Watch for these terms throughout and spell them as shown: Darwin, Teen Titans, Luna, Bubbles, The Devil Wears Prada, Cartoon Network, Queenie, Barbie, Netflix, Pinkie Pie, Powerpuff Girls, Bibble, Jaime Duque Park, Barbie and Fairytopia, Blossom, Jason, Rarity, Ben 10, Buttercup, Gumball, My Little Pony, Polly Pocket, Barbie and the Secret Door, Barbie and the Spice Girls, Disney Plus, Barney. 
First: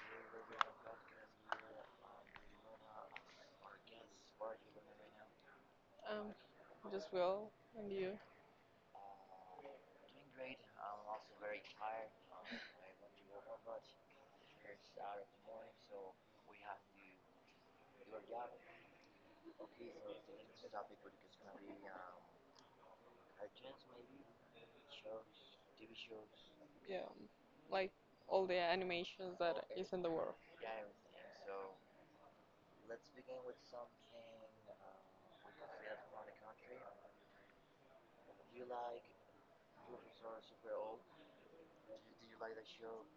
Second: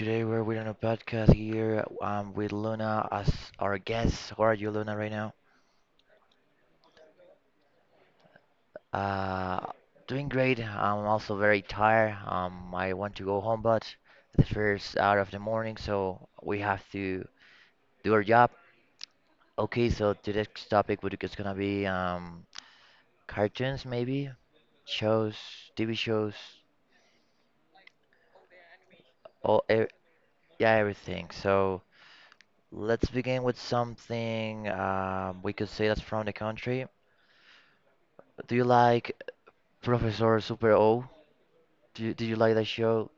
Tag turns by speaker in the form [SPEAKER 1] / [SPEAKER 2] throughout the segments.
[SPEAKER 1] today we're with a podcast here. I'm with Luna as our guest. How are you, Luna, right now?
[SPEAKER 2] Um, just will and you,
[SPEAKER 1] Uh, Doing great. I'm also very tired. I want to go home, but the first hour of the morning, so we have to do our job. Okay, so today's topic would is gonna be cartoons, maybe shows, TV shows,
[SPEAKER 2] yeah, like all the animations that
[SPEAKER 1] all e
[SPEAKER 2] is in the world.
[SPEAKER 1] yeah, everything. So, let's begin with something, we could say that's from the country. Do you like Professor Super O? Do you like that show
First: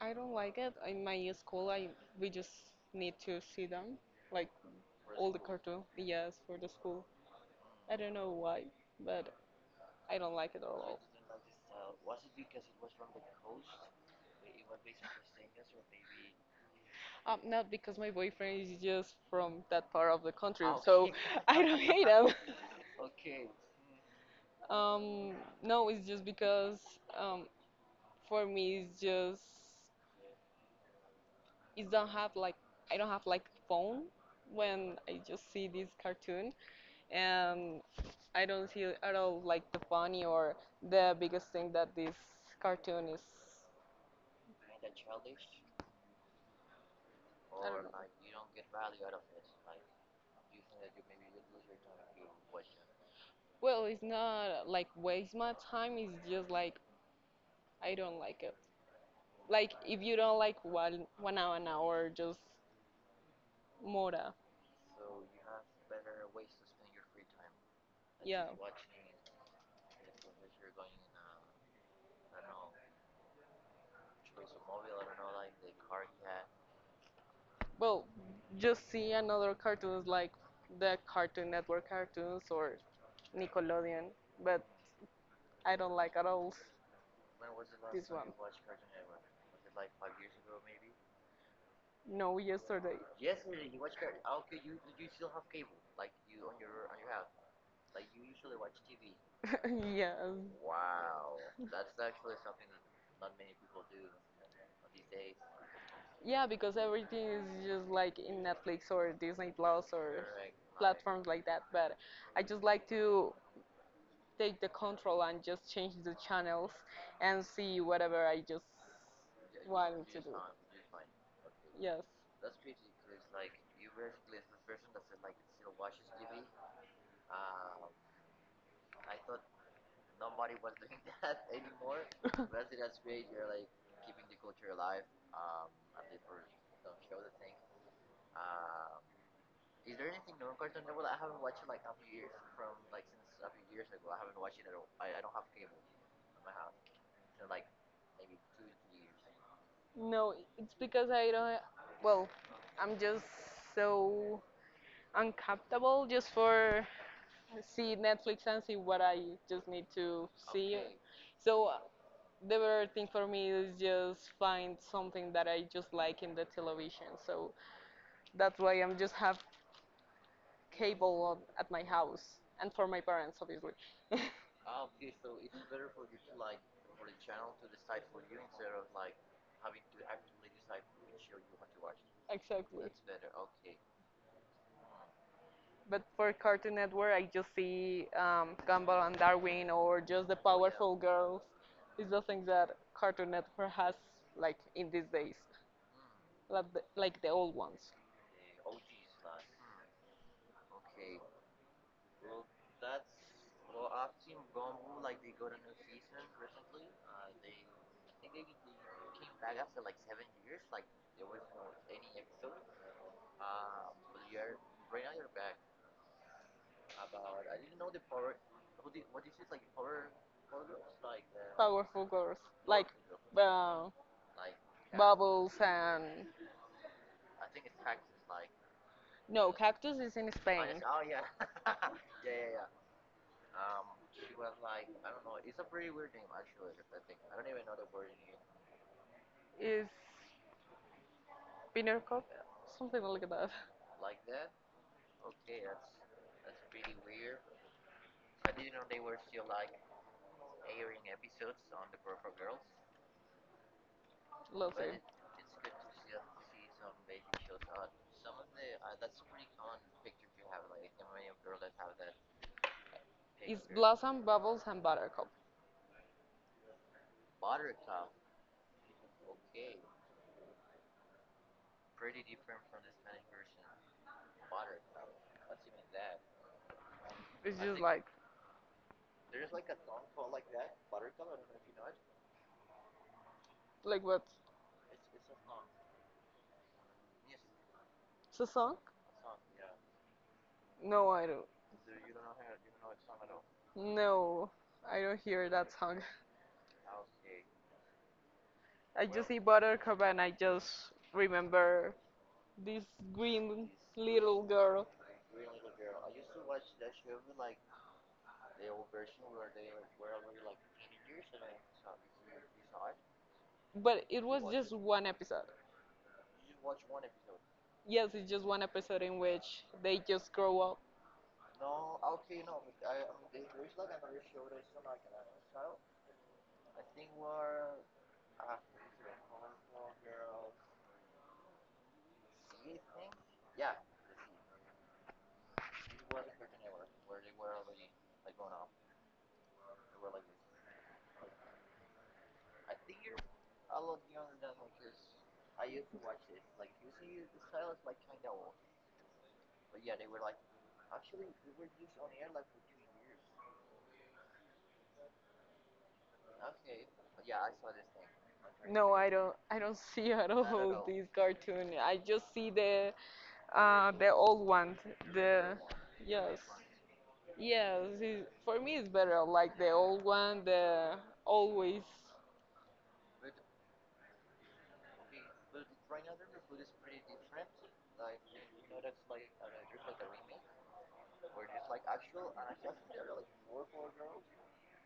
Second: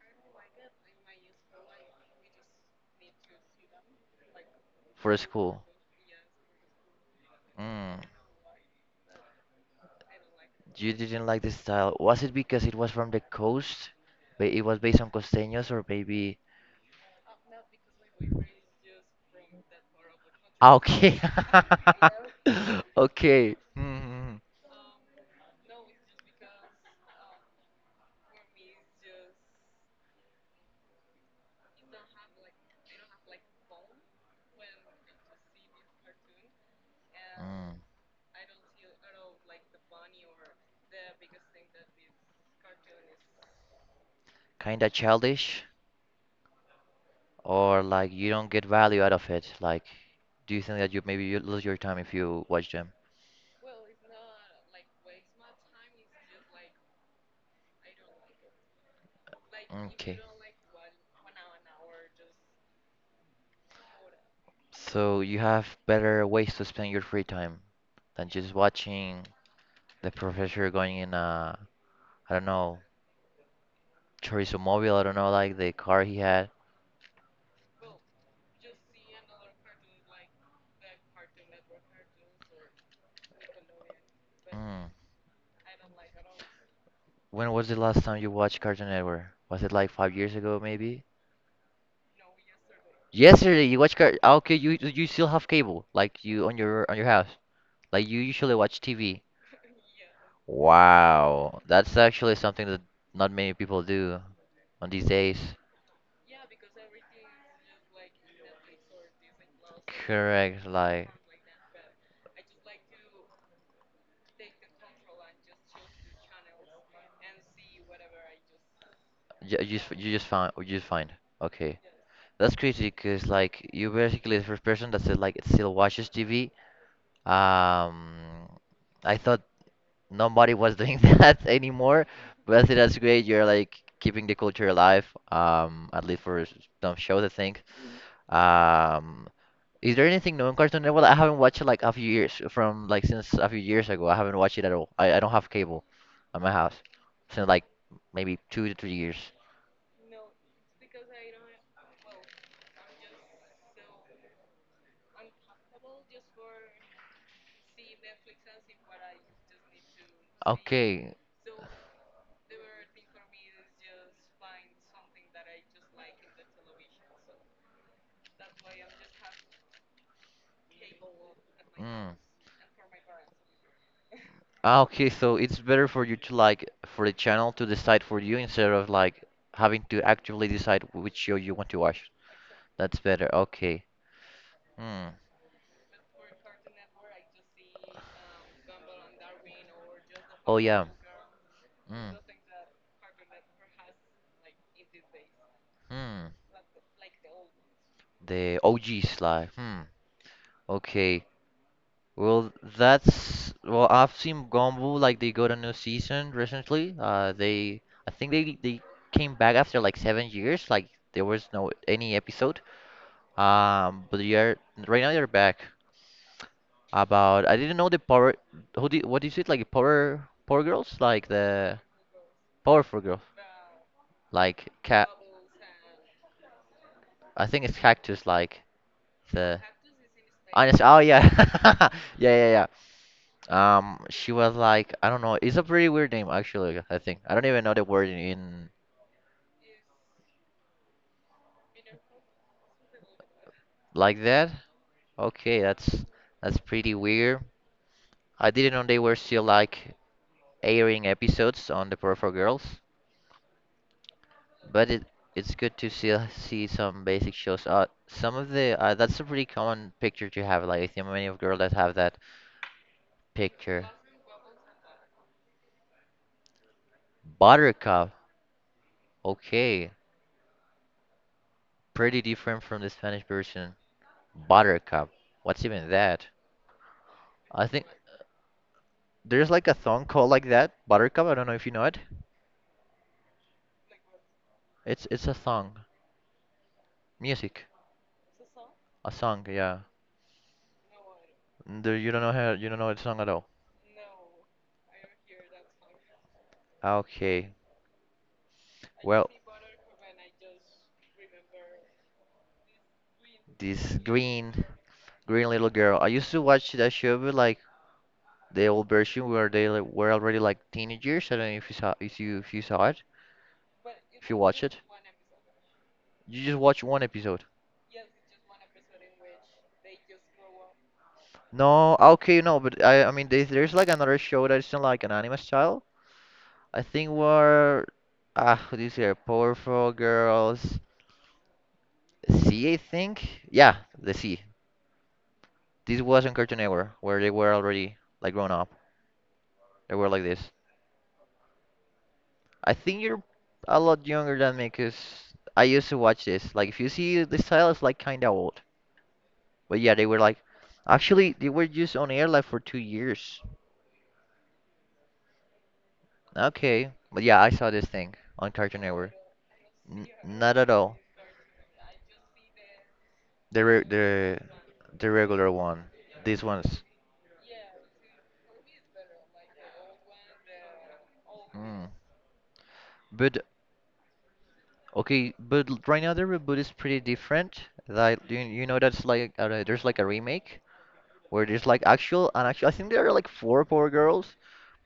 [SPEAKER 2] I don't like it. In my school, I we just need to see them, like
[SPEAKER 1] for
[SPEAKER 2] all the
[SPEAKER 1] school?
[SPEAKER 2] cartoon. Yes, for the school. I
[SPEAKER 1] Mm,
[SPEAKER 2] don't know why, but I don't like it at
[SPEAKER 1] you
[SPEAKER 2] all.
[SPEAKER 1] didn't like the style. Was it because it was from the coast? It was based on costeños or maybe...
[SPEAKER 2] Not because my boyfriend is just from that part of the country,
[SPEAKER 1] Ah,
[SPEAKER 2] so
[SPEAKER 1] okay.
[SPEAKER 2] I don't hate him.
[SPEAKER 1] Okay. Mm-hmm.
[SPEAKER 2] Um, no, it's just because um, for me it's just is don't have like I don't have like phone when I just see this cartoon,
[SPEAKER 1] Mm,
[SPEAKER 2] and I don't see at all like the funny or the biggest thing that this cartoon is.
[SPEAKER 1] kind of childish,
[SPEAKER 2] I
[SPEAKER 1] or
[SPEAKER 2] don't know.
[SPEAKER 1] like you don't get value out of it? Like, do you think that you maybe you lose your time if you watch them?
[SPEAKER 2] Well, it's not like waste my time. It's just like I don't like it. Like if you
[SPEAKER 1] Okay.
[SPEAKER 2] don't like one hour an hour, just mora.
[SPEAKER 1] So you have better ways to spend your free time than
[SPEAKER 2] Yeah.
[SPEAKER 1] just watching the professor going in a, I don't know, chorizo mobile, I don't know, like the car he had.
[SPEAKER 2] Well, just see another cartoons like the Cartoon Network cartoons or Nickelodeon, but
[SPEAKER 1] Mm.
[SPEAKER 2] I don't like at all
[SPEAKER 1] When was the last
[SPEAKER 2] this
[SPEAKER 1] time
[SPEAKER 2] one.
[SPEAKER 1] you watched Cartoon Network? Was it like 5 years ago, maybe?
[SPEAKER 2] No, yesterday.
[SPEAKER 1] Yesterday you watched Okay, you still have cable, like you on your house. Like you usually watch TV.
[SPEAKER 2] Yeah.
[SPEAKER 1] Wow, that's actually something that not many people do on these days.
[SPEAKER 2] Yeah, because everything is just like in Netflix or Disney Plus or
[SPEAKER 1] Correct, like
[SPEAKER 2] platforms like that, but I just like to take the control and just change the channels and see whatever I just,
[SPEAKER 1] you
[SPEAKER 2] yeah,
[SPEAKER 1] you
[SPEAKER 2] to
[SPEAKER 1] just
[SPEAKER 2] do.
[SPEAKER 1] find you just find. Okay,
[SPEAKER 2] Yes.
[SPEAKER 1] that's crazy because like you basically the first person that said like it still watches TV. Um, I thought nobody was doing that anymore, but I think that's great. You're like keeping the culture alive. At least for some shows, I think. Um, is there anything new on Cartoon Network? I haven't watched it like a few years from like since a few years ago. I haven't watched it at all. I don't have cable at my house since like maybe 2 to 3 years.
[SPEAKER 2] No, it's because I don't. Well, I'm just so uncomfortable just for see Netflix and see what I just need to see.
[SPEAKER 1] Okay.
[SPEAKER 2] So the better thing for me is just find something that I just like in the television. So that's why I'm just have cable on, at my
[SPEAKER 1] Mm.
[SPEAKER 2] house and for my parents, obviously.
[SPEAKER 1] Ah, okay, so it's better for you to like for the channel to decide for you instead of like having to actively decide which show you want to watch.
[SPEAKER 2] Exactly.
[SPEAKER 1] That's better. Okay. Hmm.
[SPEAKER 2] But for Cartoon Network, I just see Gumball and Darwin or just the
[SPEAKER 1] Oh yeah.
[SPEAKER 2] Powerful Girls. It's
[SPEAKER 1] Mm,
[SPEAKER 2] the things that Cartoon Network has like in these days,
[SPEAKER 1] hmm.
[SPEAKER 2] like the old ones.
[SPEAKER 1] The OG slide. Hmm. Okay. Well, well. I've seen Gumball like they got a new season recently. They I think they came back after like 7 years. Like there was no any episode. But they are right now they're back. About, I didn't know the power. Who did what is it like power girls, like the
[SPEAKER 2] Powerful Girls, like
[SPEAKER 1] powerful girls
[SPEAKER 2] uh,
[SPEAKER 1] like cat.
[SPEAKER 2] Bubbles and
[SPEAKER 1] I think it's cactus like
[SPEAKER 2] no,
[SPEAKER 1] the.
[SPEAKER 2] Cactus is in
[SPEAKER 1] Honest.
[SPEAKER 2] Spain.
[SPEAKER 1] Oh yeah. Yeah, yeah, yeah. She was like, I don't know. It's a pretty weird name, actually. I think I don't even know the word in
[SPEAKER 2] Is Buttercup something like that?
[SPEAKER 1] like that. Okay, that's pretty weird. I didn't know they were still like airing episodes on the Power for Girls,
[SPEAKER 2] Love
[SPEAKER 1] but
[SPEAKER 2] it.
[SPEAKER 1] it it's good to see see some basic shows. Some of the that's a pretty common picture to have. Like I think many of girls that have that
[SPEAKER 2] It's
[SPEAKER 1] picture.
[SPEAKER 2] Blossom, Bubbles, and Buttercup.
[SPEAKER 1] Buttercup. Okay, pretty different from the Spanish version. Buttercup. What's even that?
[SPEAKER 2] It's
[SPEAKER 1] I
[SPEAKER 2] just
[SPEAKER 1] think.
[SPEAKER 2] like
[SPEAKER 1] There's like a song called like that, Buttercup. I don't know if you know it.
[SPEAKER 2] what?
[SPEAKER 1] It's a song, music,
[SPEAKER 2] It's a song?
[SPEAKER 1] a song. Yeah.
[SPEAKER 2] No, I don't.
[SPEAKER 1] Do you don't know how you don't know the song at all?
[SPEAKER 2] No, I don't hear that song.
[SPEAKER 1] Okay.
[SPEAKER 2] I just
[SPEAKER 1] Well,
[SPEAKER 2] see Buttercup and I just remember this green
[SPEAKER 1] this
[SPEAKER 2] little
[SPEAKER 1] green
[SPEAKER 2] girl.
[SPEAKER 1] green little girl. I used to watch that show, but like the old version where they like, were already like teenagers. I don't know if you saw if you saw it,
[SPEAKER 2] But it
[SPEAKER 1] if you
[SPEAKER 2] was
[SPEAKER 1] watch
[SPEAKER 2] just
[SPEAKER 1] it.
[SPEAKER 2] one episode.
[SPEAKER 1] You just watch one episode.
[SPEAKER 2] Yes, it's just one episode in which they just grow up.
[SPEAKER 1] No, okay, no, but I mean there's like another show that's in like an anime style. I think were how do you say Powerful Girls C, I think. Yeah, the C. This was on Cartoon Network where they were already like grown up. They were like this. I think you're a lot younger than me because I used to watch this. Like if you see the style is like kinda old. But yeah, they were like actually they were just on air like for 2 years. Okay. But yeah, I saw this thing on Cartoon
[SPEAKER 2] No, I
[SPEAKER 1] Network.
[SPEAKER 2] don't. I don't see at
[SPEAKER 1] Not at
[SPEAKER 2] all
[SPEAKER 1] all.
[SPEAKER 2] this cartoon. I just see the
[SPEAKER 1] The re-
[SPEAKER 2] uh, the
[SPEAKER 1] the
[SPEAKER 2] old one.
[SPEAKER 1] the regular
[SPEAKER 2] The
[SPEAKER 1] one.
[SPEAKER 2] Yes,
[SPEAKER 1] These ones.
[SPEAKER 2] yes. It, for me, it's better like the old one. The always
[SPEAKER 1] Mm. But okay, but right now the reboot is pretty different. Like you know that's like there's like a remake where there's like actual and actual. I think there are like four Power Girls,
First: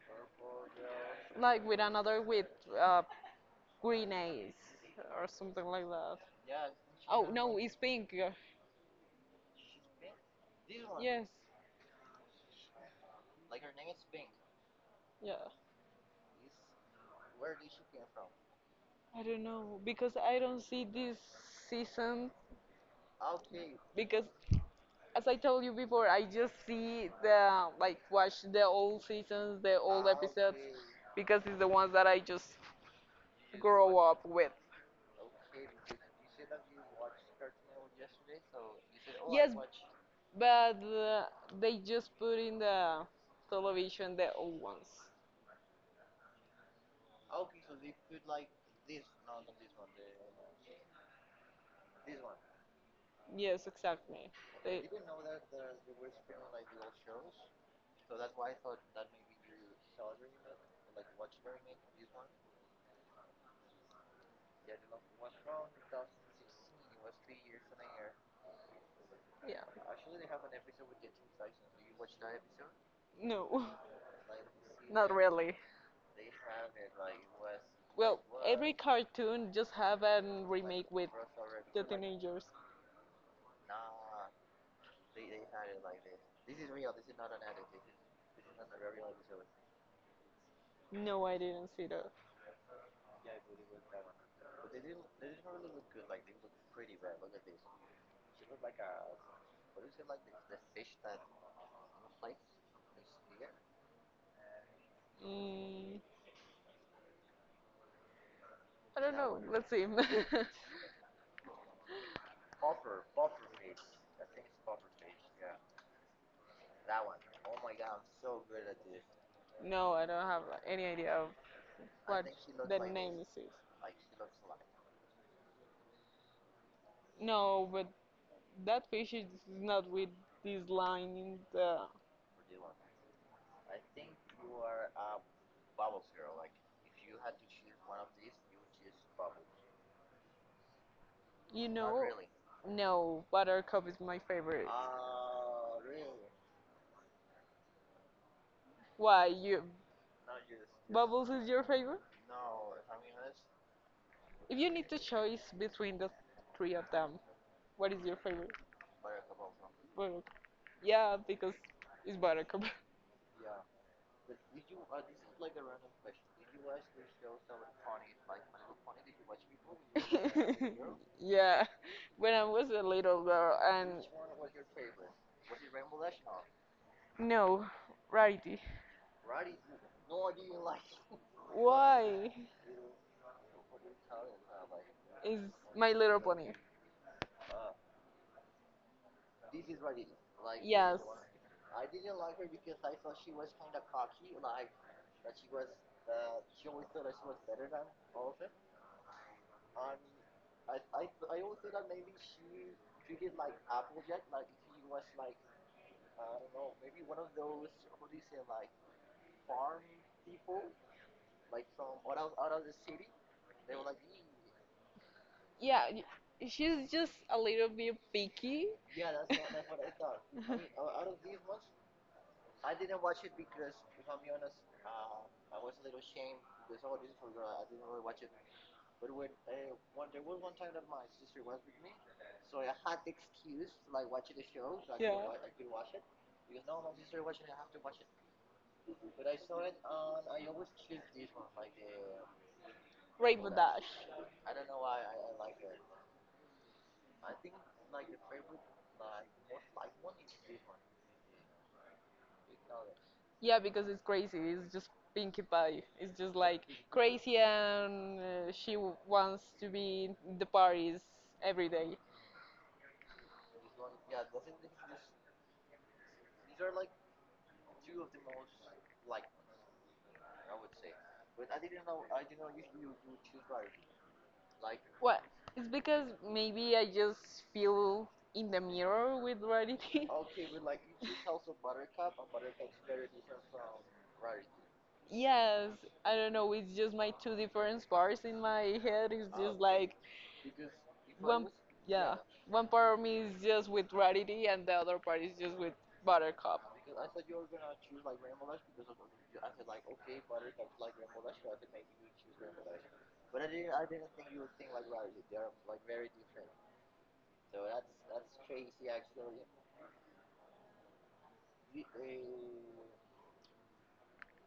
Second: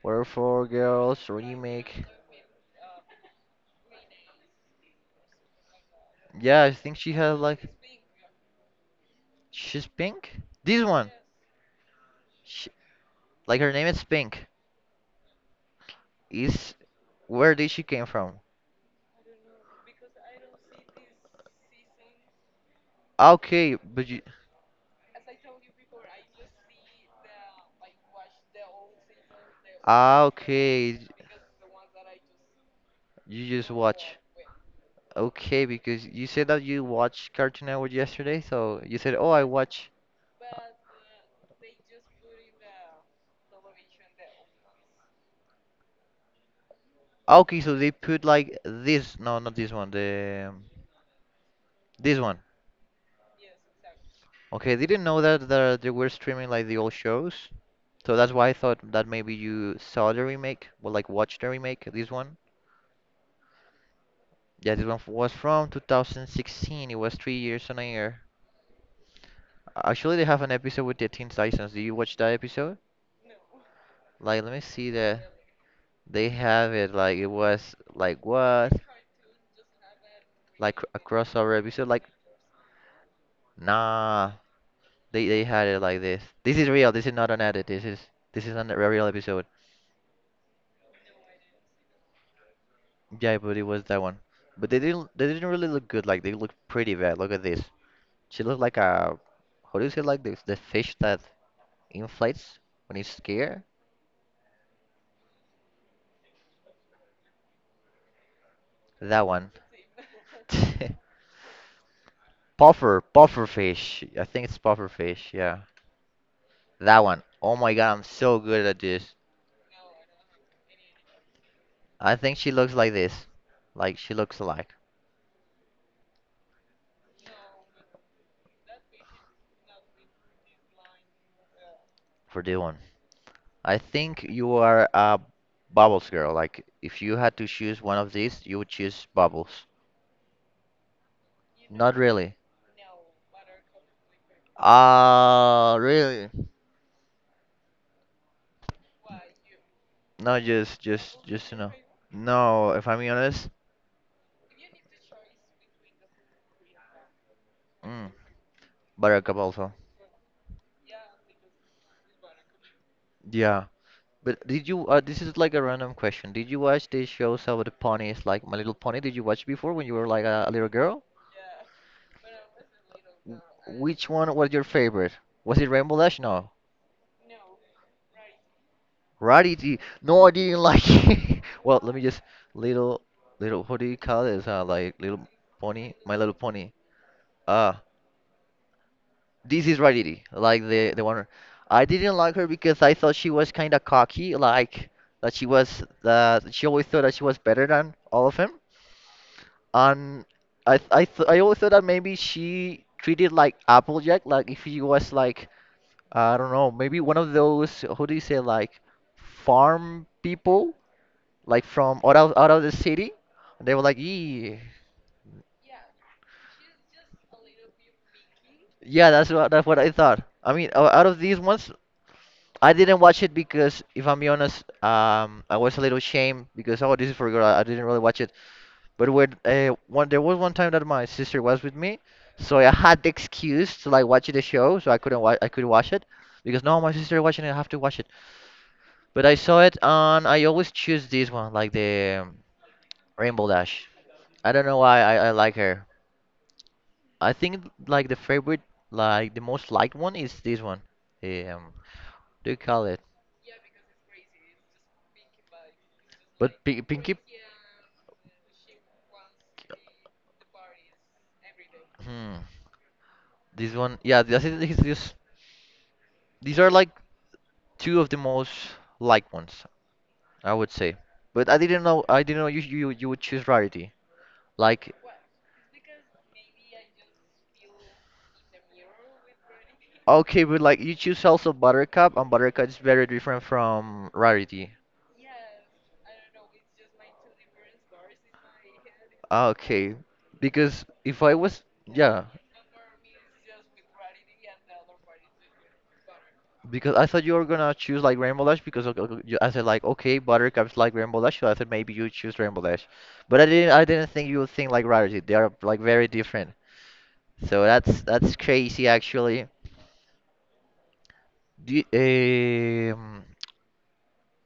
[SPEAKER 1] or four girls
[SPEAKER 2] like with
[SPEAKER 1] remake.
[SPEAKER 2] another with uh, Grenache or something like that.
[SPEAKER 1] Yeah, I think she
[SPEAKER 2] Oh
[SPEAKER 1] has
[SPEAKER 2] no,
[SPEAKER 1] like
[SPEAKER 2] it's pink. Yeah.
[SPEAKER 1] she's pink. This one,
[SPEAKER 2] Yes,
[SPEAKER 1] she, like her name is Pink.
[SPEAKER 2] yeah.
[SPEAKER 1] Is, where did she came from?
[SPEAKER 2] I don't know because I don't see this season,
[SPEAKER 1] Ah, okay, but you.
[SPEAKER 2] because as I told you before, I just see the like watch the old seasons, the old
[SPEAKER 1] Ah,
[SPEAKER 2] episodes,
[SPEAKER 1] okay.
[SPEAKER 2] because it's the ones that I just
[SPEAKER 1] You just
[SPEAKER 2] grow
[SPEAKER 1] watch.
[SPEAKER 2] up with.
[SPEAKER 1] Okay, because you said that you watched Cartoon Network yesterday, so you said, "Oh, I
[SPEAKER 2] Yes.
[SPEAKER 1] watch."
[SPEAKER 2] But they just put in the television the old ones.
[SPEAKER 1] Ah, okay, so they put like this. No, not this one. The this one.
[SPEAKER 2] Yes, exactly.
[SPEAKER 1] Okay,
[SPEAKER 2] They,
[SPEAKER 1] they didn't know that that they were streaming like the old shows, so that's why I thought that maybe you saw the remake, or like watched the remake. This one. Yeah, this one was from 2016. It was 3 years on air.
[SPEAKER 2] yeah,
[SPEAKER 1] Actually, they have an episode with the Teen Titans. Do you watch that episode?
[SPEAKER 2] no,
[SPEAKER 1] Like, let me see
[SPEAKER 2] not
[SPEAKER 1] that.
[SPEAKER 2] really.
[SPEAKER 1] They have it. Like, it was
[SPEAKER 2] Well,
[SPEAKER 1] like
[SPEAKER 2] every
[SPEAKER 1] what?
[SPEAKER 2] cartoon just have a like
[SPEAKER 1] Like
[SPEAKER 2] remake
[SPEAKER 1] a
[SPEAKER 2] with
[SPEAKER 1] crossover
[SPEAKER 2] the
[SPEAKER 1] episode. Like,
[SPEAKER 2] teenagers.
[SPEAKER 1] nah. They had it like this. This is real. This is not an edit. This is a real episode.
[SPEAKER 2] No, I didn't see that.
[SPEAKER 1] Yeah, but it was that one. But they didn't really look good. Like, they look pretty bad. Look at this. She looked like a how do you say like the fish that inflates when it's scared?
[SPEAKER 2] Mm, I don't yeah
[SPEAKER 1] That
[SPEAKER 2] know.
[SPEAKER 1] one.
[SPEAKER 2] Let's see.
[SPEAKER 1] Puffer fish. I think it's puffer fish. Yeah, that one. Oh my god, I'm so good at this.
[SPEAKER 2] No, I don't have any idea of
[SPEAKER 1] I
[SPEAKER 2] what
[SPEAKER 1] think she looks
[SPEAKER 2] the
[SPEAKER 1] like
[SPEAKER 2] name
[SPEAKER 1] this.
[SPEAKER 2] is.
[SPEAKER 1] Like she looks alike
[SPEAKER 2] No, but that fish is not with this line in the.
[SPEAKER 1] for this one. I think you are a Bubbles girl. Like if you had to choose one of these, you would choose Bubbles.
[SPEAKER 2] You know,
[SPEAKER 1] Not
[SPEAKER 2] really.
[SPEAKER 1] really.
[SPEAKER 2] No, Buttercup is my favorite.
[SPEAKER 1] Ah, really?
[SPEAKER 2] Why you?
[SPEAKER 1] No,
[SPEAKER 2] Bubbles is
[SPEAKER 1] just you
[SPEAKER 2] your
[SPEAKER 1] know.
[SPEAKER 2] favorite?
[SPEAKER 1] No, if I'm being honest,
[SPEAKER 2] If you need to choose between the three of them, what is
[SPEAKER 1] mm,
[SPEAKER 2] your favorite?
[SPEAKER 1] Buttercup also.
[SPEAKER 2] Well, yeah, because it's Buttercup.
[SPEAKER 1] Yeah. But did you? This is like a random question. Did you watch these shows about the ponies, like My Little Pony? Did you watch before when you were like a little girl?
[SPEAKER 2] Yeah, when I was a little
[SPEAKER 1] W-
[SPEAKER 2] girl, and
[SPEAKER 1] Which one was your favorite? Was it Rainbow Dash? No.
[SPEAKER 2] no, Rarity.
[SPEAKER 1] Rarity. No, I didn't like it. Well, let me just
[SPEAKER 2] Why
[SPEAKER 1] little little. What do you call this? Like Little
[SPEAKER 2] is My
[SPEAKER 1] Pony, My
[SPEAKER 2] Little
[SPEAKER 1] Little
[SPEAKER 2] Pony?
[SPEAKER 1] Pony. Ah, this is Rarity. Like the
[SPEAKER 2] Yes,
[SPEAKER 1] the one. I didn't like her because I thought she was kind of cocky, like that she was she always thought that she was better than all of them. And I always thought that maybe she treated like Applejack, like if she was like I don't know, maybe one of those who do you say like farm people, like from out of the city. And they were like, yeah,
[SPEAKER 2] yeah, she's just a little bit picky.
[SPEAKER 1] yeah, that's what I thought. I mean, out of these ones, I didn't watch it because if I'm be honest, I was a little ashamed because oh, this is for girl. I didn't really watch it. But when one there was one time that my sister was with me, so I had the excuse to like watch the show, so
[SPEAKER 2] Yeah,
[SPEAKER 1] I could not watch it because no, my sister watching it, I have to watch it. But I saw it and I always choose this one, like the Rainbow
[SPEAKER 2] Rainbow
[SPEAKER 1] Dash.
[SPEAKER 2] Dash.
[SPEAKER 1] I don't know why I like her. I think like the favorite, like the most liked one is this one. Um, do you call it?
[SPEAKER 2] Yeah, because it's crazy. It's just Pinkie Pie. It's just like
[SPEAKER 1] But Pinky,
[SPEAKER 2] crazy, and she wants to be in the parties every day.
[SPEAKER 1] hmm, this one, yeah, this, these are like two of the most liked ones. I would say. But I didn't know you would choose rarity. Like
[SPEAKER 2] Well, it's because maybe I just feel in the mirror with reality.
[SPEAKER 1] okay, but like you choose also Buttercup and Buttercup is very different from rarity.
[SPEAKER 2] Yes, I don't know. It's just my two different parts in my head. It's
[SPEAKER 1] Ah,
[SPEAKER 2] just like
[SPEAKER 1] okay. Because if I
[SPEAKER 2] one,
[SPEAKER 1] was
[SPEAKER 2] yeah,
[SPEAKER 1] yeah,
[SPEAKER 2] one part of me is just with reality, and the other part is just with Buttercup.
[SPEAKER 1] because I thought you were gonna choose like Rainbow Dash because you- I said like okay, Buttercup's like Rainbow Dash, so I thought maybe you choose Rainbow Dash. But I didn't think you would think like rarity. They are like very different. So that's crazy actually. Do you, um,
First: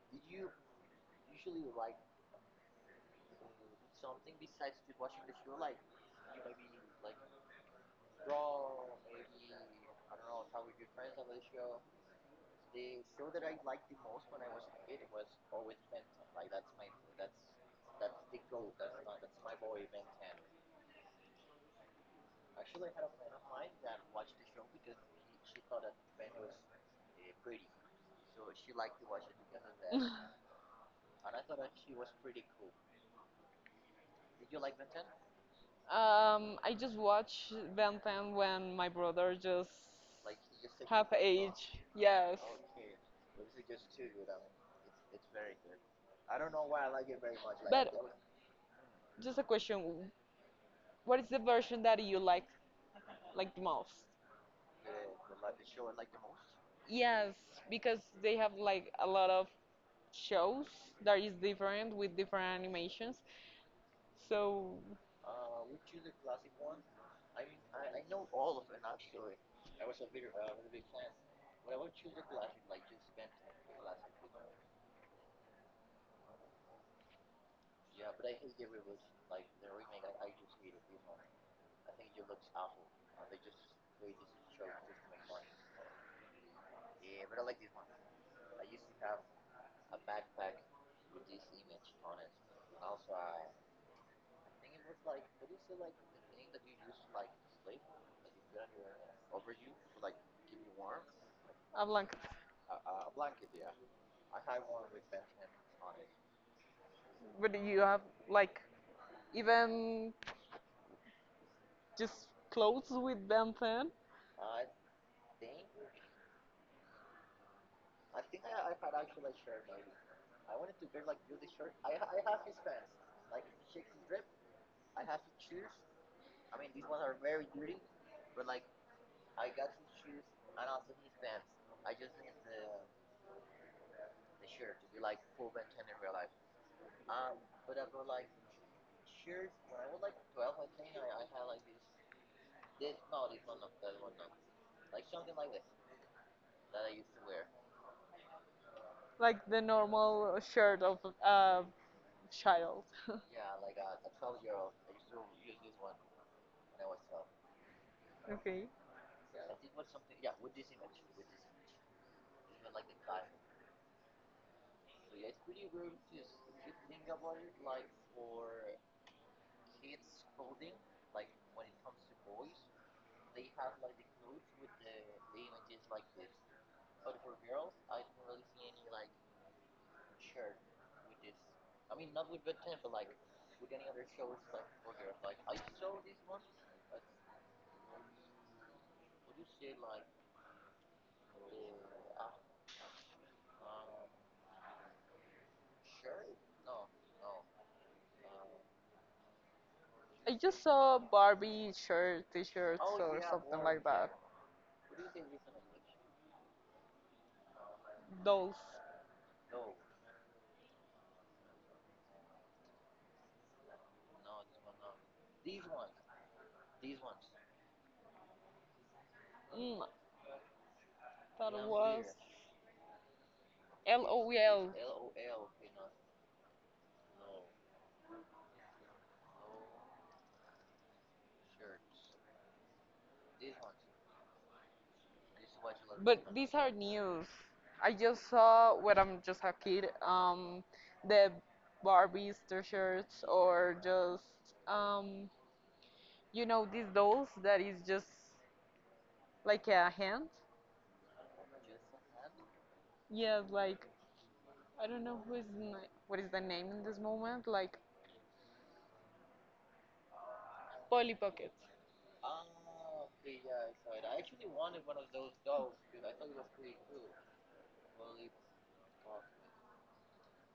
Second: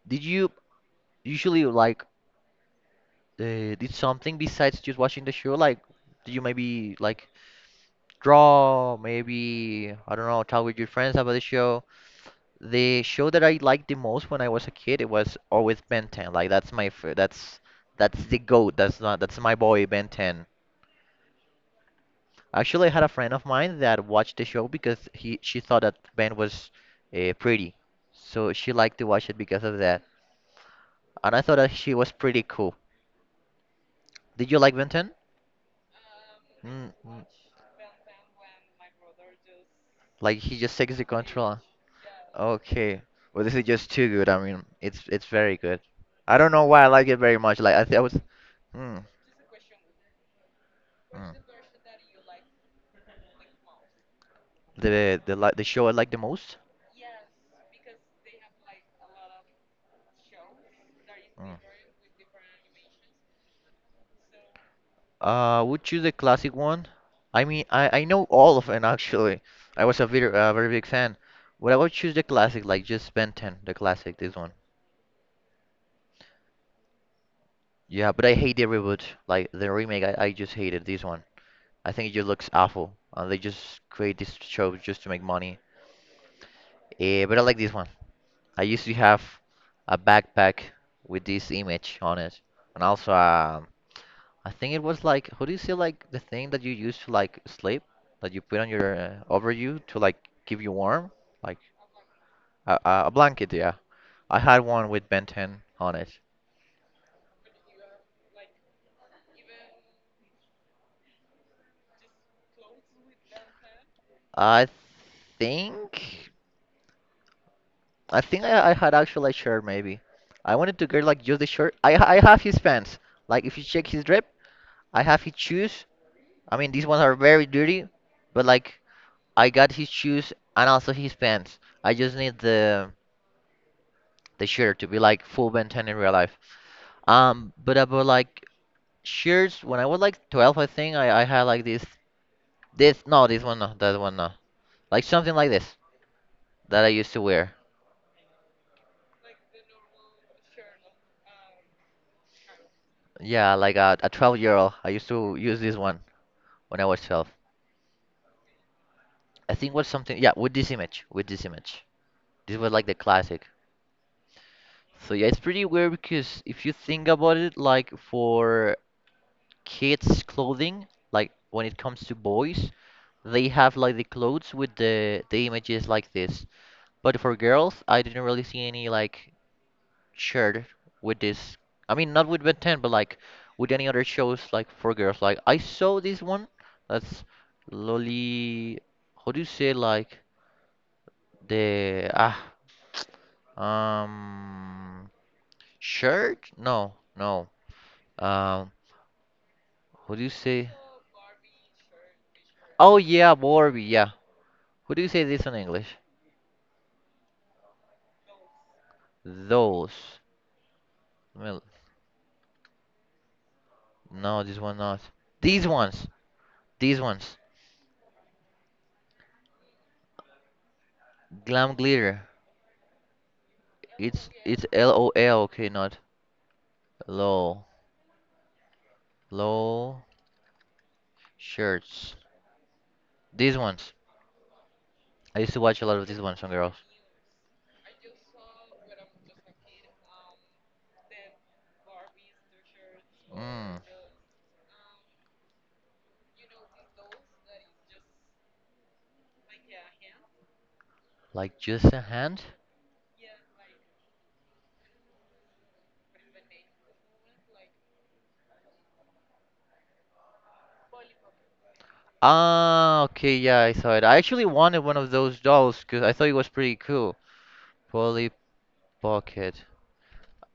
[SPEAKER 1] did you usually like did something besides just watching the show? Like, do you maybe like draw? Maybe I don't know, talk with your friends about the show. The show that I liked the most when I was a kid, it was always Ben 10. Like that's my f that's the goat. That's not that's my boy Ben 10. Actually, I had a friend of mine that watched the show because he she thought that Ben was pretty, so she liked to watch it because of that. And I thought that she was pretty cool. Did you like Ben 10?
[SPEAKER 2] I
[SPEAKER 1] Mm,
[SPEAKER 2] just
[SPEAKER 1] mm.
[SPEAKER 2] watch Ben 10 when my brother just
[SPEAKER 1] Like he just takes the
[SPEAKER 2] half
[SPEAKER 1] control.
[SPEAKER 2] age. Yes.
[SPEAKER 1] Okay. Well, this is just too good. I mean, it's very good. I don't know why I like it very much. Like I
[SPEAKER 2] But
[SPEAKER 1] think I was mm,
[SPEAKER 2] just a question, what is
[SPEAKER 1] mm.
[SPEAKER 2] the version that you like the most?
[SPEAKER 1] The like the show I like the most.
[SPEAKER 2] Yes, because they have like a lot of shows that is
[SPEAKER 1] Mm.
[SPEAKER 2] different with different animations. So
[SPEAKER 1] Would choose the classic one. I mean, I know all of them actually. I was a very very big fan. But I would choose the classic, like just Ben 10, the classic, this one. Yeah, but I hate the reboot, like the remake. I just hated this one. I think it just looks awful. They just create these shows just to make money. But I like this one. I used to have a backpack with this image on it, and also I think it was like, how do you say like the thing that you use to like sleep, that you put on your over you to like keep you warm, like
[SPEAKER 2] I'm like,
[SPEAKER 1] a blanket. Yeah, I had one with Ben 10 on it.
[SPEAKER 2] but you have like even just clothes with Ben 10?
[SPEAKER 1] I think I think I had actually a shirt maybe. I wanted to get like just the shirt. I have his pants. Like if you check his drip, I have his shoes. I mean these ones are very dirty, but like I got his shoes and also his pants. I just need the shirt to be like full Ben 10 in real life. But about like shirts, when I was like 12, I think I had like this no this one no that one no like something like this that I used to wear.
[SPEAKER 2] Like the normal shirt of a child.
[SPEAKER 1] Yeah, like a 12-year-old. I used to use this one when I was 12.
[SPEAKER 2] Okay.
[SPEAKER 1] I think was something yeah with this image with this image. This was like the classic. So yeah, it's pretty weird because if you think about it, like for kids' clothing, like when it comes to boys, they have like the clothes with the images like this. But for girls, I didn't really see any like shirt with this. I mean, not with Ben 10, but like with any other shows like for girls. Like I saw this one that's Loli. How do you say like the ah Um, shirt? No, no. Um, what do you
[SPEAKER 2] I just
[SPEAKER 1] say?
[SPEAKER 2] saw Barbie shirt, t-shirts,
[SPEAKER 1] Oh
[SPEAKER 2] or
[SPEAKER 1] yeah,
[SPEAKER 2] something
[SPEAKER 1] Barbie.
[SPEAKER 2] like
[SPEAKER 1] Yeah.
[SPEAKER 2] that.
[SPEAKER 1] What do you say this in English?
[SPEAKER 2] Those.
[SPEAKER 1] Those. Well, no, this one not. These ones. These ones.
[SPEAKER 2] Mm, that
[SPEAKER 1] Glam
[SPEAKER 2] was
[SPEAKER 1] glitter. It's
[SPEAKER 2] LOL.
[SPEAKER 1] LOL. Okay, not low. Low shirts. These ones. I used to watch a lot of these
[SPEAKER 2] But
[SPEAKER 1] ones on
[SPEAKER 2] these are
[SPEAKER 1] girls.
[SPEAKER 2] news. I just saw when I'm just a kid, the Barbies t-shirts or
[SPEAKER 1] Mm.
[SPEAKER 2] just um, these dolls that is just like a hand.
[SPEAKER 1] Like just a hand?
[SPEAKER 2] Yeah, like I don't know what is the name in this moment. Like Polly Pocket.
[SPEAKER 1] Ah, okay, yeah, I saw it. I actually wanted one of those dolls because I thought it was pretty cool. Polly Pocket.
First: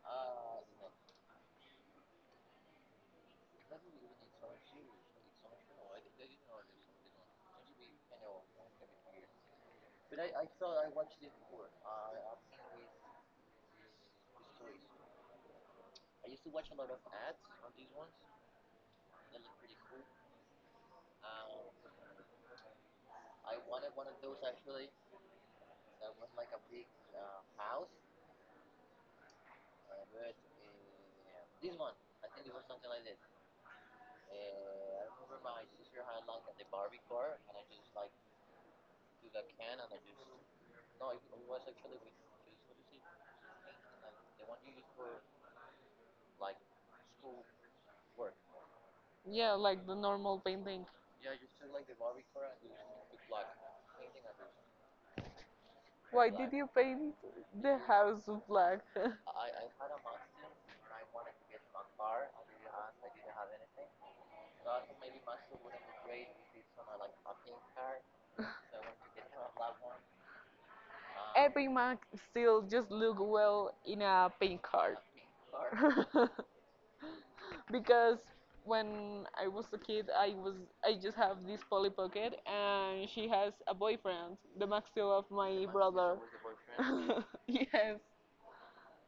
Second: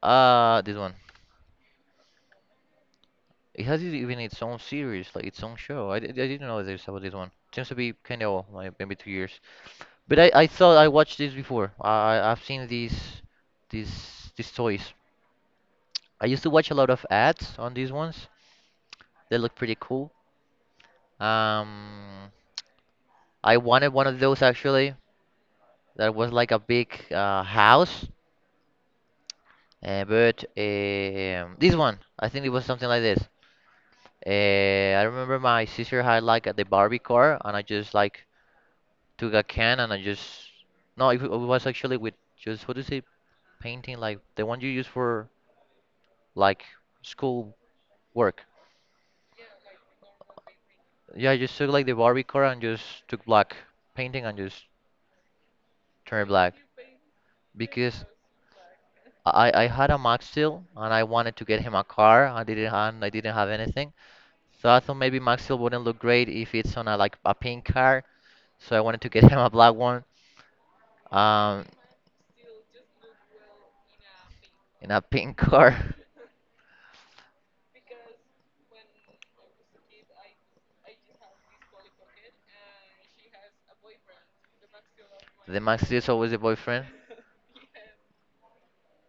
[SPEAKER 1] Ah, this one. It has it even its own series, like its own show. I didn't know this about this one. Seems to be kind of old, like maybe 2 years. But I thought I watched this before. I've seen these these toys. I used to watch a lot of ads on these ones. They look pretty cool. Um, I wanted one of those actually. That was like a big house. But this one, I think it was something like this. I remember my sister had like the Barbie car, and I just like took a can and I just no, it was actually with just what do you say, painting like the one you use for like school work.
[SPEAKER 2] Yeah, like the normal painting.
[SPEAKER 1] Yeah, I just took like the Barbie car and just took black painting and just turned it
[SPEAKER 2] Why did
[SPEAKER 1] black
[SPEAKER 2] you paint the
[SPEAKER 1] because
[SPEAKER 2] house black?
[SPEAKER 1] I had a Max Steel and I wanted to get him a car. I didn't have anything. So I thought maybe Maxwell wouldn't look great if it's on a like a pink car. So I wanted to get him a black one. Um,
[SPEAKER 2] Every Mac still just look well in a paint
[SPEAKER 1] in
[SPEAKER 2] card.
[SPEAKER 1] a pink car.
[SPEAKER 2] Because when I was a kid, I just have this Polly Pocket, and she has a boyfriend, the Maxwell of
[SPEAKER 1] The
[SPEAKER 2] my
[SPEAKER 1] Maxi is
[SPEAKER 2] brother.
[SPEAKER 1] always the boyfriend.
[SPEAKER 2] Yes,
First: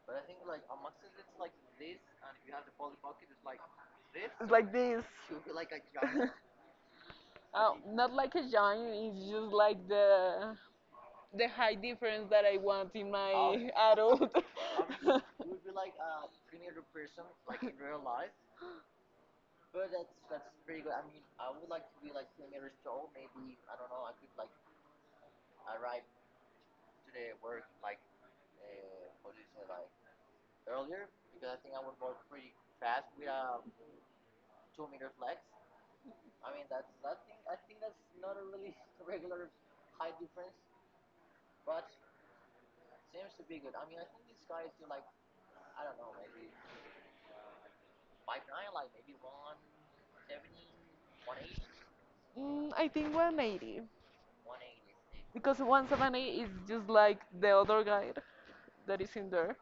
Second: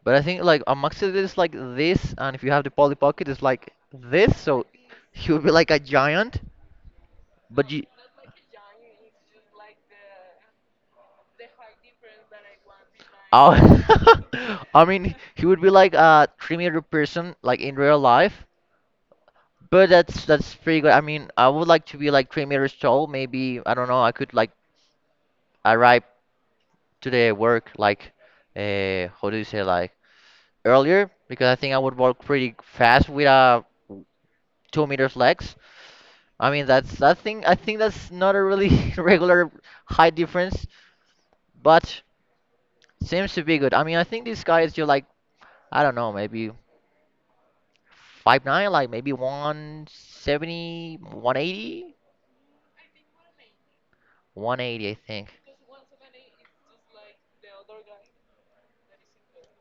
[SPEAKER 1] But I think like a Maxi is like this, and if you have the Polly Pocket, it's like this.
[SPEAKER 2] it's
[SPEAKER 1] So
[SPEAKER 2] like this.
[SPEAKER 1] he would be like a giant. But
[SPEAKER 2] Uh,
[SPEAKER 1] you.
[SPEAKER 2] not like a genre, it's just like the high difference that I want in
[SPEAKER 1] Oh,
[SPEAKER 2] my adult.
[SPEAKER 1] I mean, he would be like a 3 meter person, like in real life. But that's pretty good. I mean, I would like to be like 3 meters tall. Maybe I don't know. I could like arrive to the work like, how do you say like earlier? Because I think I would walk pretty fast with a 2 meters legs. I mean, that's I think that's not a really regular height difference. But seems to be good. I mean, I think this guy is just like I don't know, maybe 5'9", like maybe 1.70, 1.80,
[SPEAKER 2] I think 180
[SPEAKER 1] 1.80, I think.
[SPEAKER 2] because 170 is just like the other guy that is in there,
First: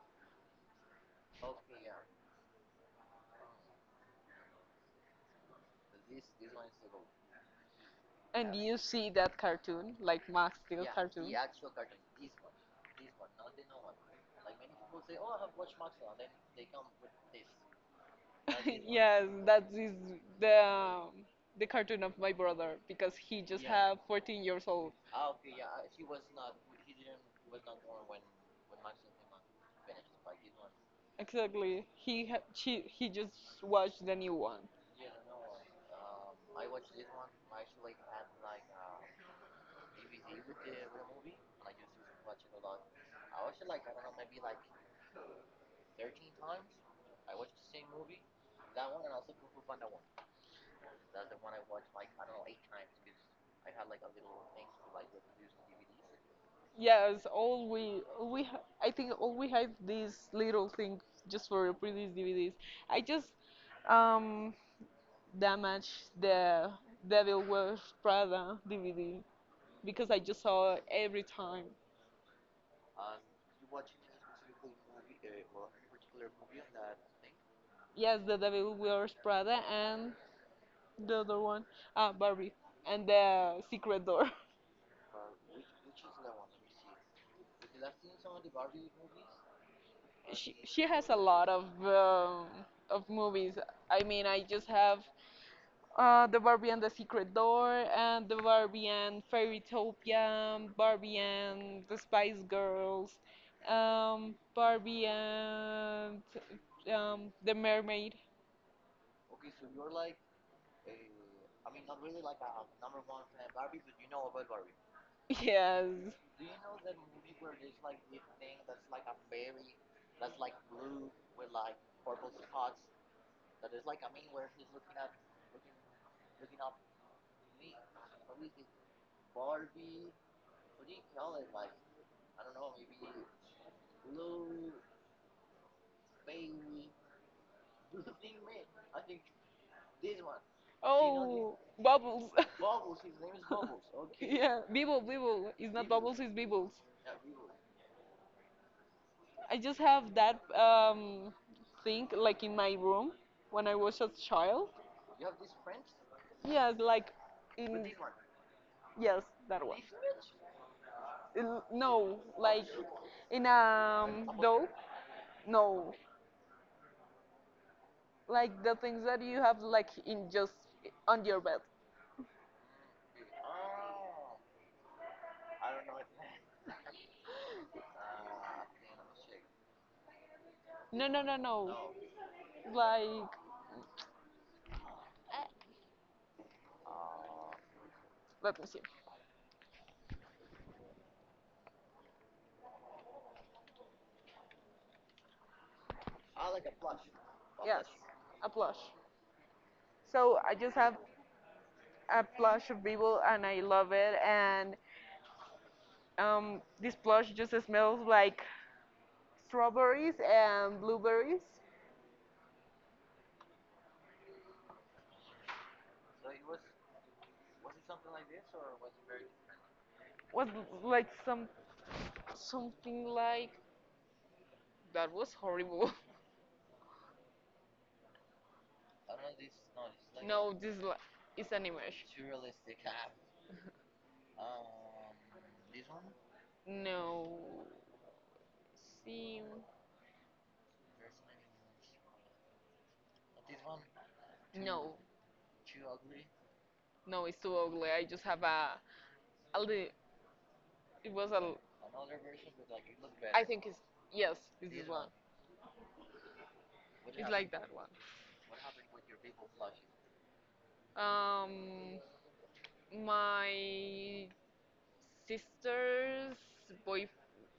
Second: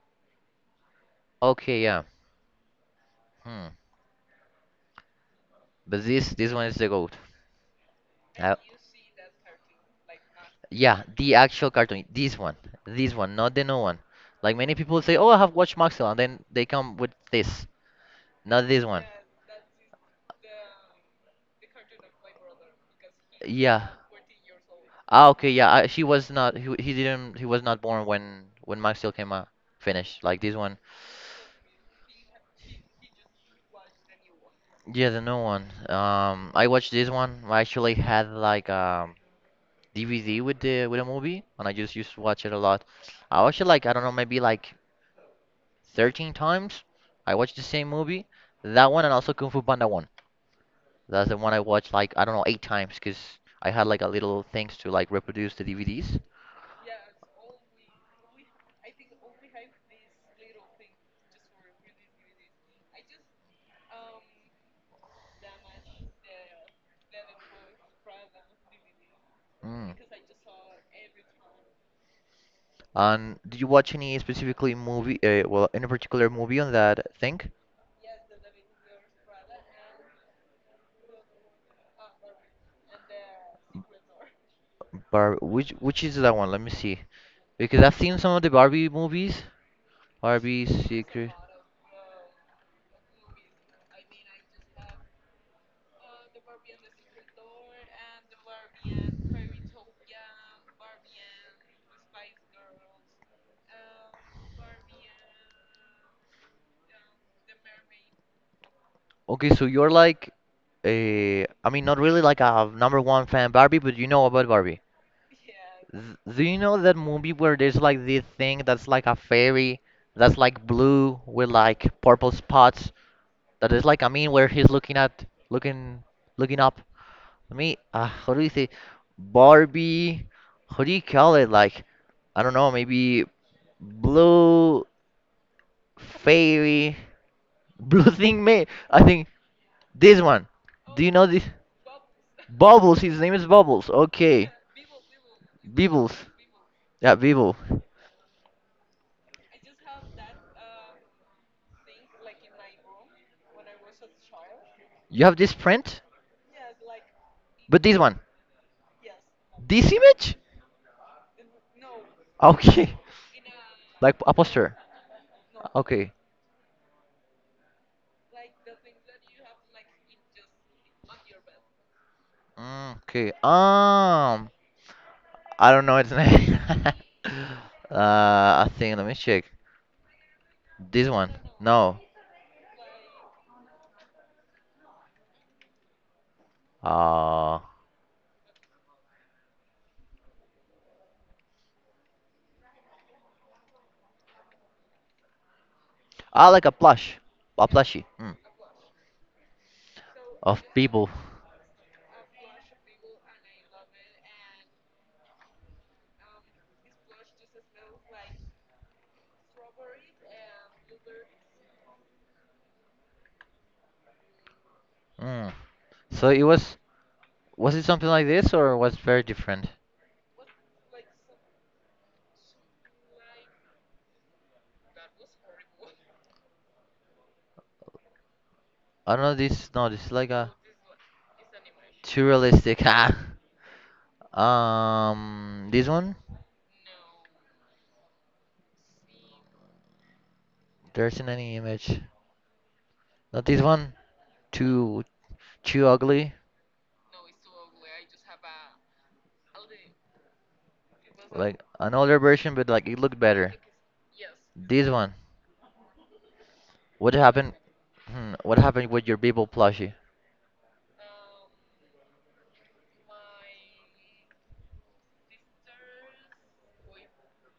[SPEAKER 1] Okay, yeah. Hmm. But this one is the goat.
[SPEAKER 2] and
[SPEAKER 1] Uh,
[SPEAKER 2] you see that cartoon, like Max Steel
[SPEAKER 1] yeah,
[SPEAKER 2] cartoon.
[SPEAKER 1] the actual cartoon. This one, not the new one. Like many people say, oh, I have watched Maxwell, and then they come with this, not this one.
[SPEAKER 2] Yes, that is the um, the cartoon of my brother because he just
[SPEAKER 1] Yeah.
[SPEAKER 2] have 14 years old.
[SPEAKER 1] Ah, okay. Yeah. I, he was not. He didn't. He was not born when Maxwell came out. Finished. Like this one.
[SPEAKER 2] Exactly, he just watched the new one.
[SPEAKER 1] Yeah, the new one. I watched this one. I actually had like DVD with the movie, and I just used to watch it a lot. I watched it like I don't know, maybe like 13 times. I watched the same movie, that one, and also Kung Fu Panda one. That's the one I watched like I don't know eight times, cause I had like a little things to like reproduce the DVDs.
[SPEAKER 2] Yes, all we ha- I think all we had these little things just for previous DVDs. I just um damaged the Devil Wears Prada DVD
[SPEAKER 1] Mm.
[SPEAKER 2] because I just saw it every time.
[SPEAKER 1] And did you watch any specifically movie? Well, any particular movie on that thing?
[SPEAKER 2] Yes, the Devil Wears Prada and the other one, Barbie and the Secret Door.
[SPEAKER 1] Barbie, which is that one? Let me see. Because I've seen some of the Barbie movies.
[SPEAKER 2] She
[SPEAKER 1] Barbie
[SPEAKER 2] she has a
[SPEAKER 1] Secret.
[SPEAKER 2] lot of of movies. I mean, I just have the Barbie and the Secret Door, and the Barbie and Fairytopia, Barbie and the Spice Girls, Barbie and the Mermaid.
[SPEAKER 1] Okay, so you're like I mean, not really like a number one fan Barbie, but you know about Barbie.
[SPEAKER 2] Yes.
[SPEAKER 1] Th- Do you know that movie where there's like this thing that's like a fairy that's like blue with like purple spots? That is like, I mean, where he's looking, looking up. How do you say, Barbie? How do you call it? Like, I don't know, maybe blue fairy, blue thing man. I think this one. Do you know this?
[SPEAKER 2] Oh, Bubbles.
[SPEAKER 1] Bubbles. His name is Bubbles. Okay,
[SPEAKER 2] Yeah, Bibble, Bibble. It's not Bubbles,
[SPEAKER 1] Bibbles.
[SPEAKER 2] it's Bibbles.
[SPEAKER 1] Yeah, Bibble.
[SPEAKER 2] I just have that thing like in my room when I was a child.
[SPEAKER 1] You have this print,
[SPEAKER 2] Yes, like
[SPEAKER 1] but
[SPEAKER 2] in.
[SPEAKER 1] this one,
[SPEAKER 2] Yes, that one.
[SPEAKER 1] this image.
[SPEAKER 2] No, like
[SPEAKER 1] Okay,
[SPEAKER 2] in
[SPEAKER 1] like a
[SPEAKER 2] dough.
[SPEAKER 1] poster.
[SPEAKER 2] No,
[SPEAKER 1] Okay.
[SPEAKER 2] like the things that you have like in just on your bed.
[SPEAKER 1] Okay. I don't know its name. uh, I think. Let me check.
[SPEAKER 2] No,
[SPEAKER 1] This
[SPEAKER 2] no,
[SPEAKER 1] one.
[SPEAKER 2] no, no.
[SPEAKER 1] No.
[SPEAKER 2] Like
[SPEAKER 1] Uh.
[SPEAKER 2] let me see.
[SPEAKER 1] Ah, like a plush, a
[SPEAKER 2] Yes,
[SPEAKER 1] plushie. Mm.
[SPEAKER 2] a plush. So I
[SPEAKER 1] Of
[SPEAKER 2] just have
[SPEAKER 1] people.
[SPEAKER 2] a plush of people and I love it. And this plush just smells like strawberries and blueberries.
[SPEAKER 1] Mm. So it was. Was it something like this or was very different?
[SPEAKER 2] Was like something like that. Was horrible.
[SPEAKER 1] I don't know. This. No. This is like
[SPEAKER 2] No,
[SPEAKER 1] a
[SPEAKER 2] this is an image.
[SPEAKER 1] too realistic. This one.
[SPEAKER 2] No, see,
[SPEAKER 1] There isn't any image. Not this one.
[SPEAKER 2] no,
[SPEAKER 1] Too. Too ugly.
[SPEAKER 2] no, it's too ugly. I just have a li- it was a, l-
[SPEAKER 1] Like an older version, but like it looked
[SPEAKER 2] I
[SPEAKER 1] better.
[SPEAKER 2] think it's, yes, it's this.
[SPEAKER 1] This one. What
[SPEAKER 2] It's like
[SPEAKER 1] happened?
[SPEAKER 2] that one.
[SPEAKER 1] Hmm, what happened with your Bebo plushie?
[SPEAKER 2] Um, my sister's boy,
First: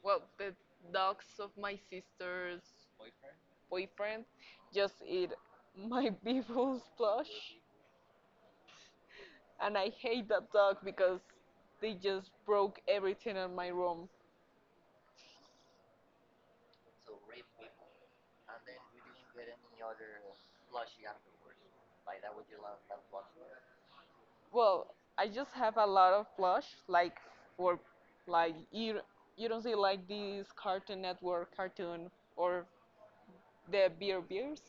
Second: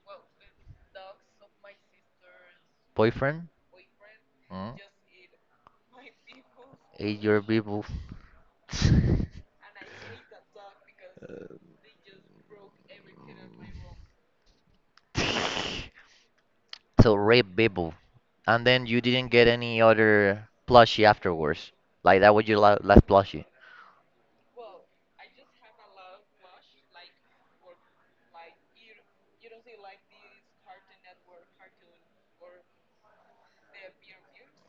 [SPEAKER 2] well, the dogs of my sister's
[SPEAKER 1] Boyfriend?
[SPEAKER 2] boyfriend
[SPEAKER 1] Hmm?
[SPEAKER 2] just eat my people's
[SPEAKER 1] Ate your
[SPEAKER 2] plush,
[SPEAKER 1] Bebo. So
[SPEAKER 2] and I hate that dog because they just broke everything in my room.
[SPEAKER 1] rape Bebo. And then you didn't get any other plushie afterwards. Like that was your la last plushie.
[SPEAKER 2] Well, I just have a lot of plush, like for like you don't see like these Cartoon Network cartoon or the beer beers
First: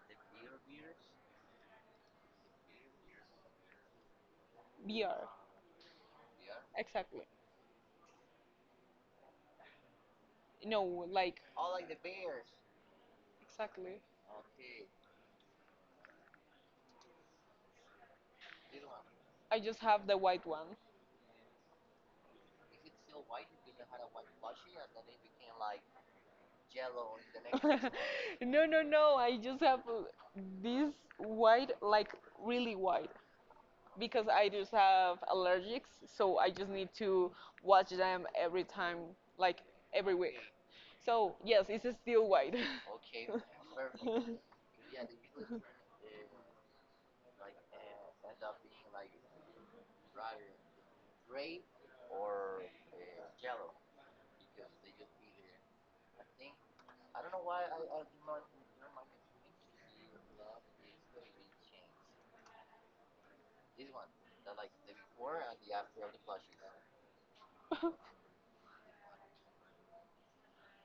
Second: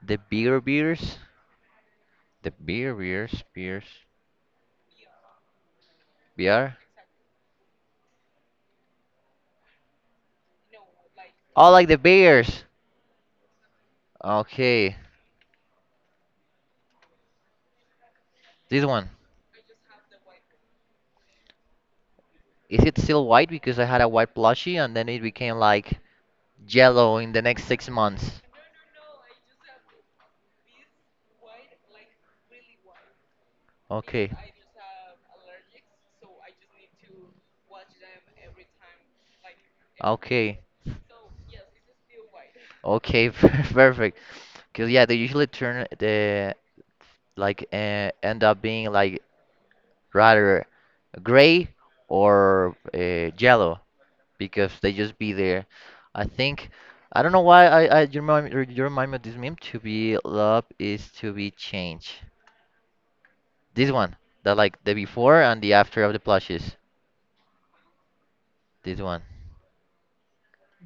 [SPEAKER 1] The beer beers? The beer beers? Beers?
[SPEAKER 2] BR,
[SPEAKER 1] Beer?
[SPEAKER 2] exactly. No, like
[SPEAKER 1] Oh, like the bears!
[SPEAKER 2] exactly.
[SPEAKER 1] Okay. This one.
[SPEAKER 2] I just have the white one.
[SPEAKER 1] Is it still white? Because I had a white plushie and then it became like yellow in the next six months.
[SPEAKER 2] No, no, no. I just have this white, like really white. Because
[SPEAKER 1] Okay.
[SPEAKER 2] I just have allergics, so I just need to watch them every time, like every week.
[SPEAKER 1] Okay,
[SPEAKER 2] So yes, it's still white.
[SPEAKER 1] okay, perfect. Cause yeah, they usually turn the like end up being like rather gray or yellow because they just be there. I think I don't know why I you remind me of this meme to be love is to be changed. This one, the like the before and the after of the plushes. This one.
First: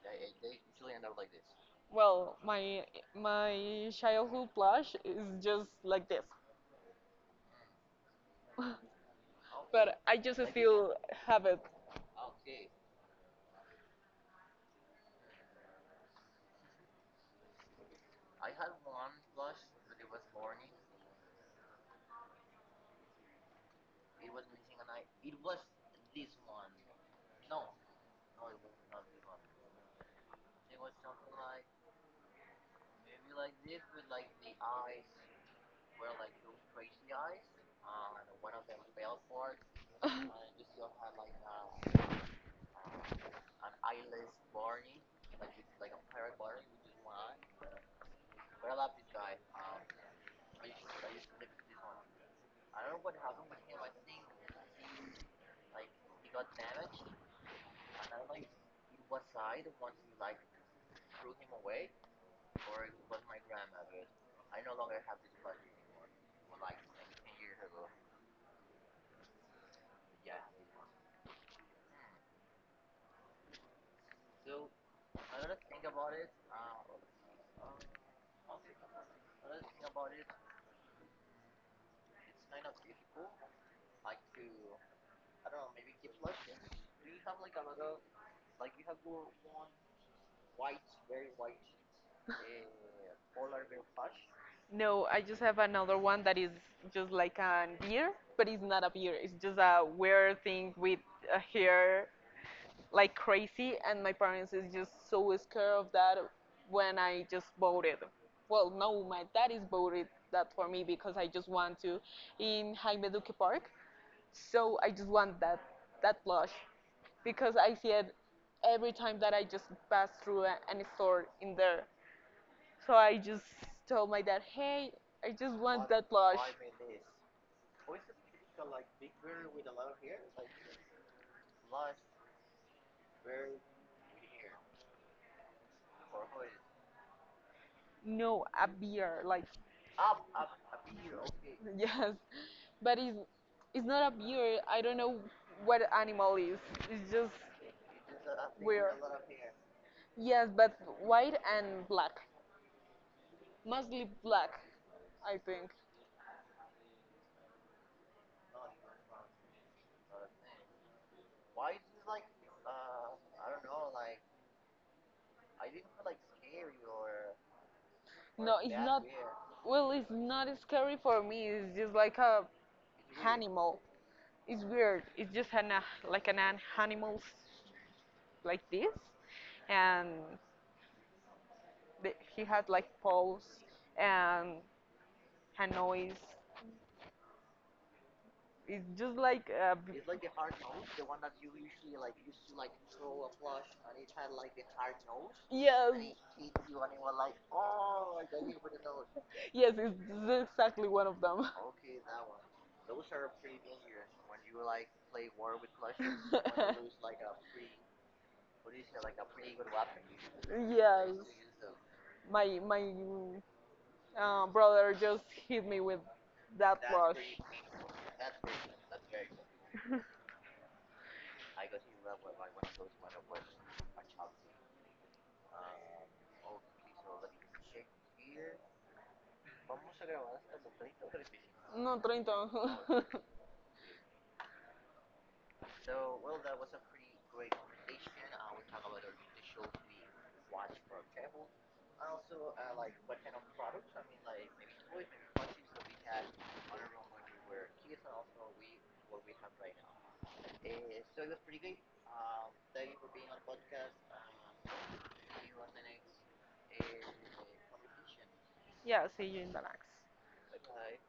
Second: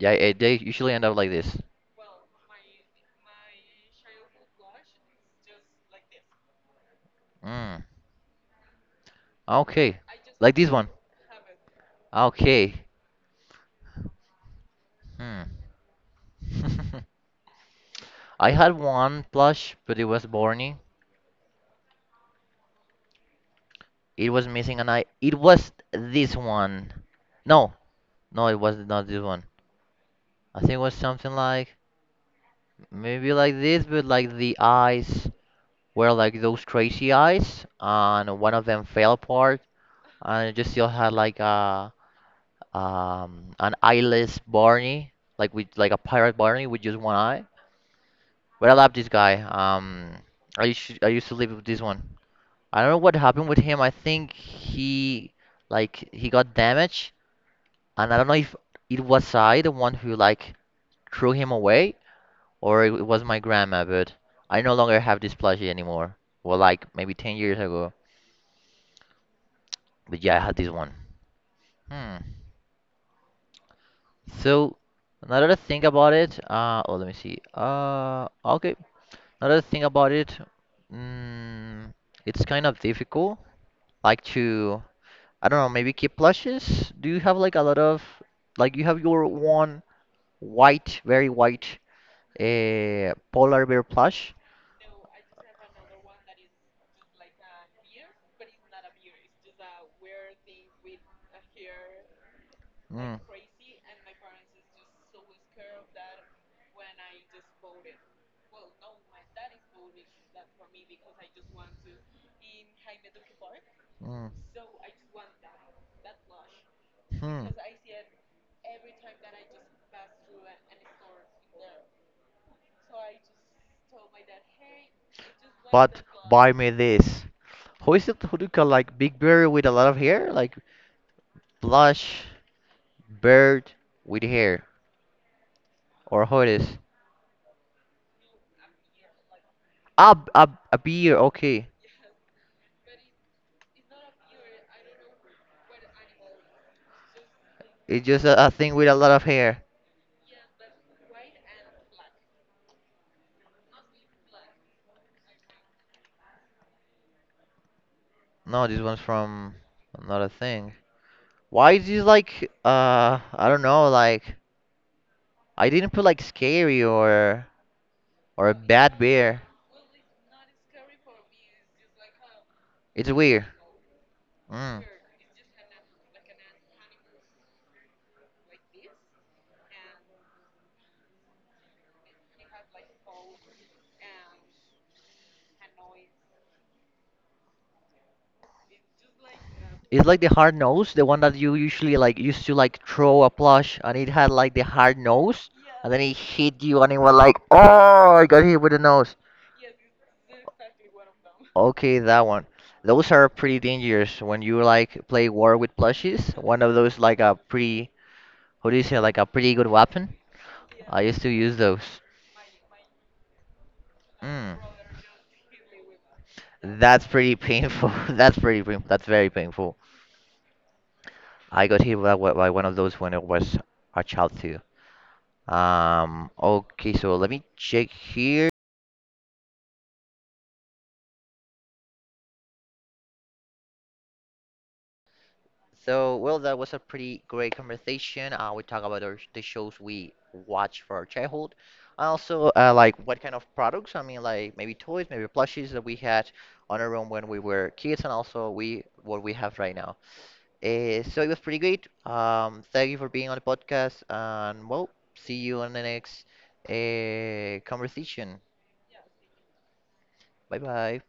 [SPEAKER 1] Yeah, they usually end up like this.
[SPEAKER 2] Well, my childhood plush is just like this,
[SPEAKER 1] Mm.
[SPEAKER 2] but
[SPEAKER 1] Okay.
[SPEAKER 2] I just
[SPEAKER 1] Like this one.
[SPEAKER 2] still have it.
[SPEAKER 1] Okay. Hmm. I had one plush, but it was Barney. It was missing an eye. It was this one. No, no, it was not this one. I think it was something like maybe like this, but like the eyes were like those crazy eyes, and one of them fell apart, and it just still had like a an eyeless Barney, like with like a pirate Barney with just one eye. But I love this guy. I used to live with this one. I don't know what happened with him. I think he like he got damaged, and I don't know if it was I the one who like threw him away or it was my grandma. But I no longer have this plushie anymore. Well, like maybe 10 years ago. But yeah, I had this one. Hmm. So another thing about it. Oh, let me see. Okay. Another thing about it. Mm, it's kind of difficult. Like to I don't know, maybe keep plushes. Do you have like a lot of like you have your one white, very white polar bear plush?
[SPEAKER 2] No, I just have another one that is just like a beer, but it's not a beer. It's just a weird thing with a hair like
[SPEAKER 1] Mm.
[SPEAKER 2] crazy, and my parents is just so scared of that when I just voted. Well, no, my dad is voted that for me because I just want to in Jaime Duque Park. So I just want that blush
[SPEAKER 1] Mhm.
[SPEAKER 2] because I see it every time that I just pass through any store in there. So I just told my dad, hey, I just want what?
[SPEAKER 1] But
[SPEAKER 2] That blush.
[SPEAKER 1] buy me
[SPEAKER 2] What?
[SPEAKER 1] this. Who is it who do call like big bear with a lot of hair? Like plush bird with hair. Or who it is?
[SPEAKER 2] No, a beer, like
[SPEAKER 1] Ah, a bear, okay.
[SPEAKER 2] yes, but it's not a bear. I don't know what animal is. It's just
[SPEAKER 1] It's just a thing with a
[SPEAKER 2] weird.
[SPEAKER 1] lot of hair.
[SPEAKER 2] Yes, but white and black, mostly black, I think.
[SPEAKER 1] No, this one's from another thing. Why is you like I don't know like I didn't put like scary or a
[SPEAKER 2] No, it's
[SPEAKER 1] bad
[SPEAKER 2] not.
[SPEAKER 1] bear.
[SPEAKER 2] Well, it's not scary for me. It's just like a
[SPEAKER 1] It's weird.
[SPEAKER 2] animal. It's
[SPEAKER 1] Mm.
[SPEAKER 2] weird. It's just an animal like this, and he had like paws and a noise. It's just like a
[SPEAKER 1] It's like the hard nose, the one that you usually like used to like throw a plush and it had like the hard nose and then
[SPEAKER 2] yes,
[SPEAKER 1] it hit you and it was like oh I got hit with the nose.
[SPEAKER 2] yes, it's exactly one of them.
[SPEAKER 1] Okay, that one. Those are pretty dangerous when you like play war with plushies. One of those like a pretty, how do you say, like a pretty good weapon. I
[SPEAKER 2] Yes,
[SPEAKER 1] used to use those.
[SPEAKER 2] my
[SPEAKER 1] Mm,
[SPEAKER 2] brother just hit me with that
[SPEAKER 1] that's
[SPEAKER 2] brush.
[SPEAKER 1] pretty painful. That's pretty painful. That's very painful. I got hit by, by one of those when I was a child too. Okay, so let me check here.
[SPEAKER 2] 30 o 35? No, 30.
[SPEAKER 1] So, well, that was a pretty great conversation. We talk about the shows we watch for our childhood. And also, like what kind of products? I mean, like maybe toys, maybe plushies that we had on our own when we were kids, and also we what we have right now. So it was pretty great. Thank you for being on the podcast, and well, see you on the next conversation.
[SPEAKER 2] Yeah, see you in the next.
[SPEAKER 1] Bye bye.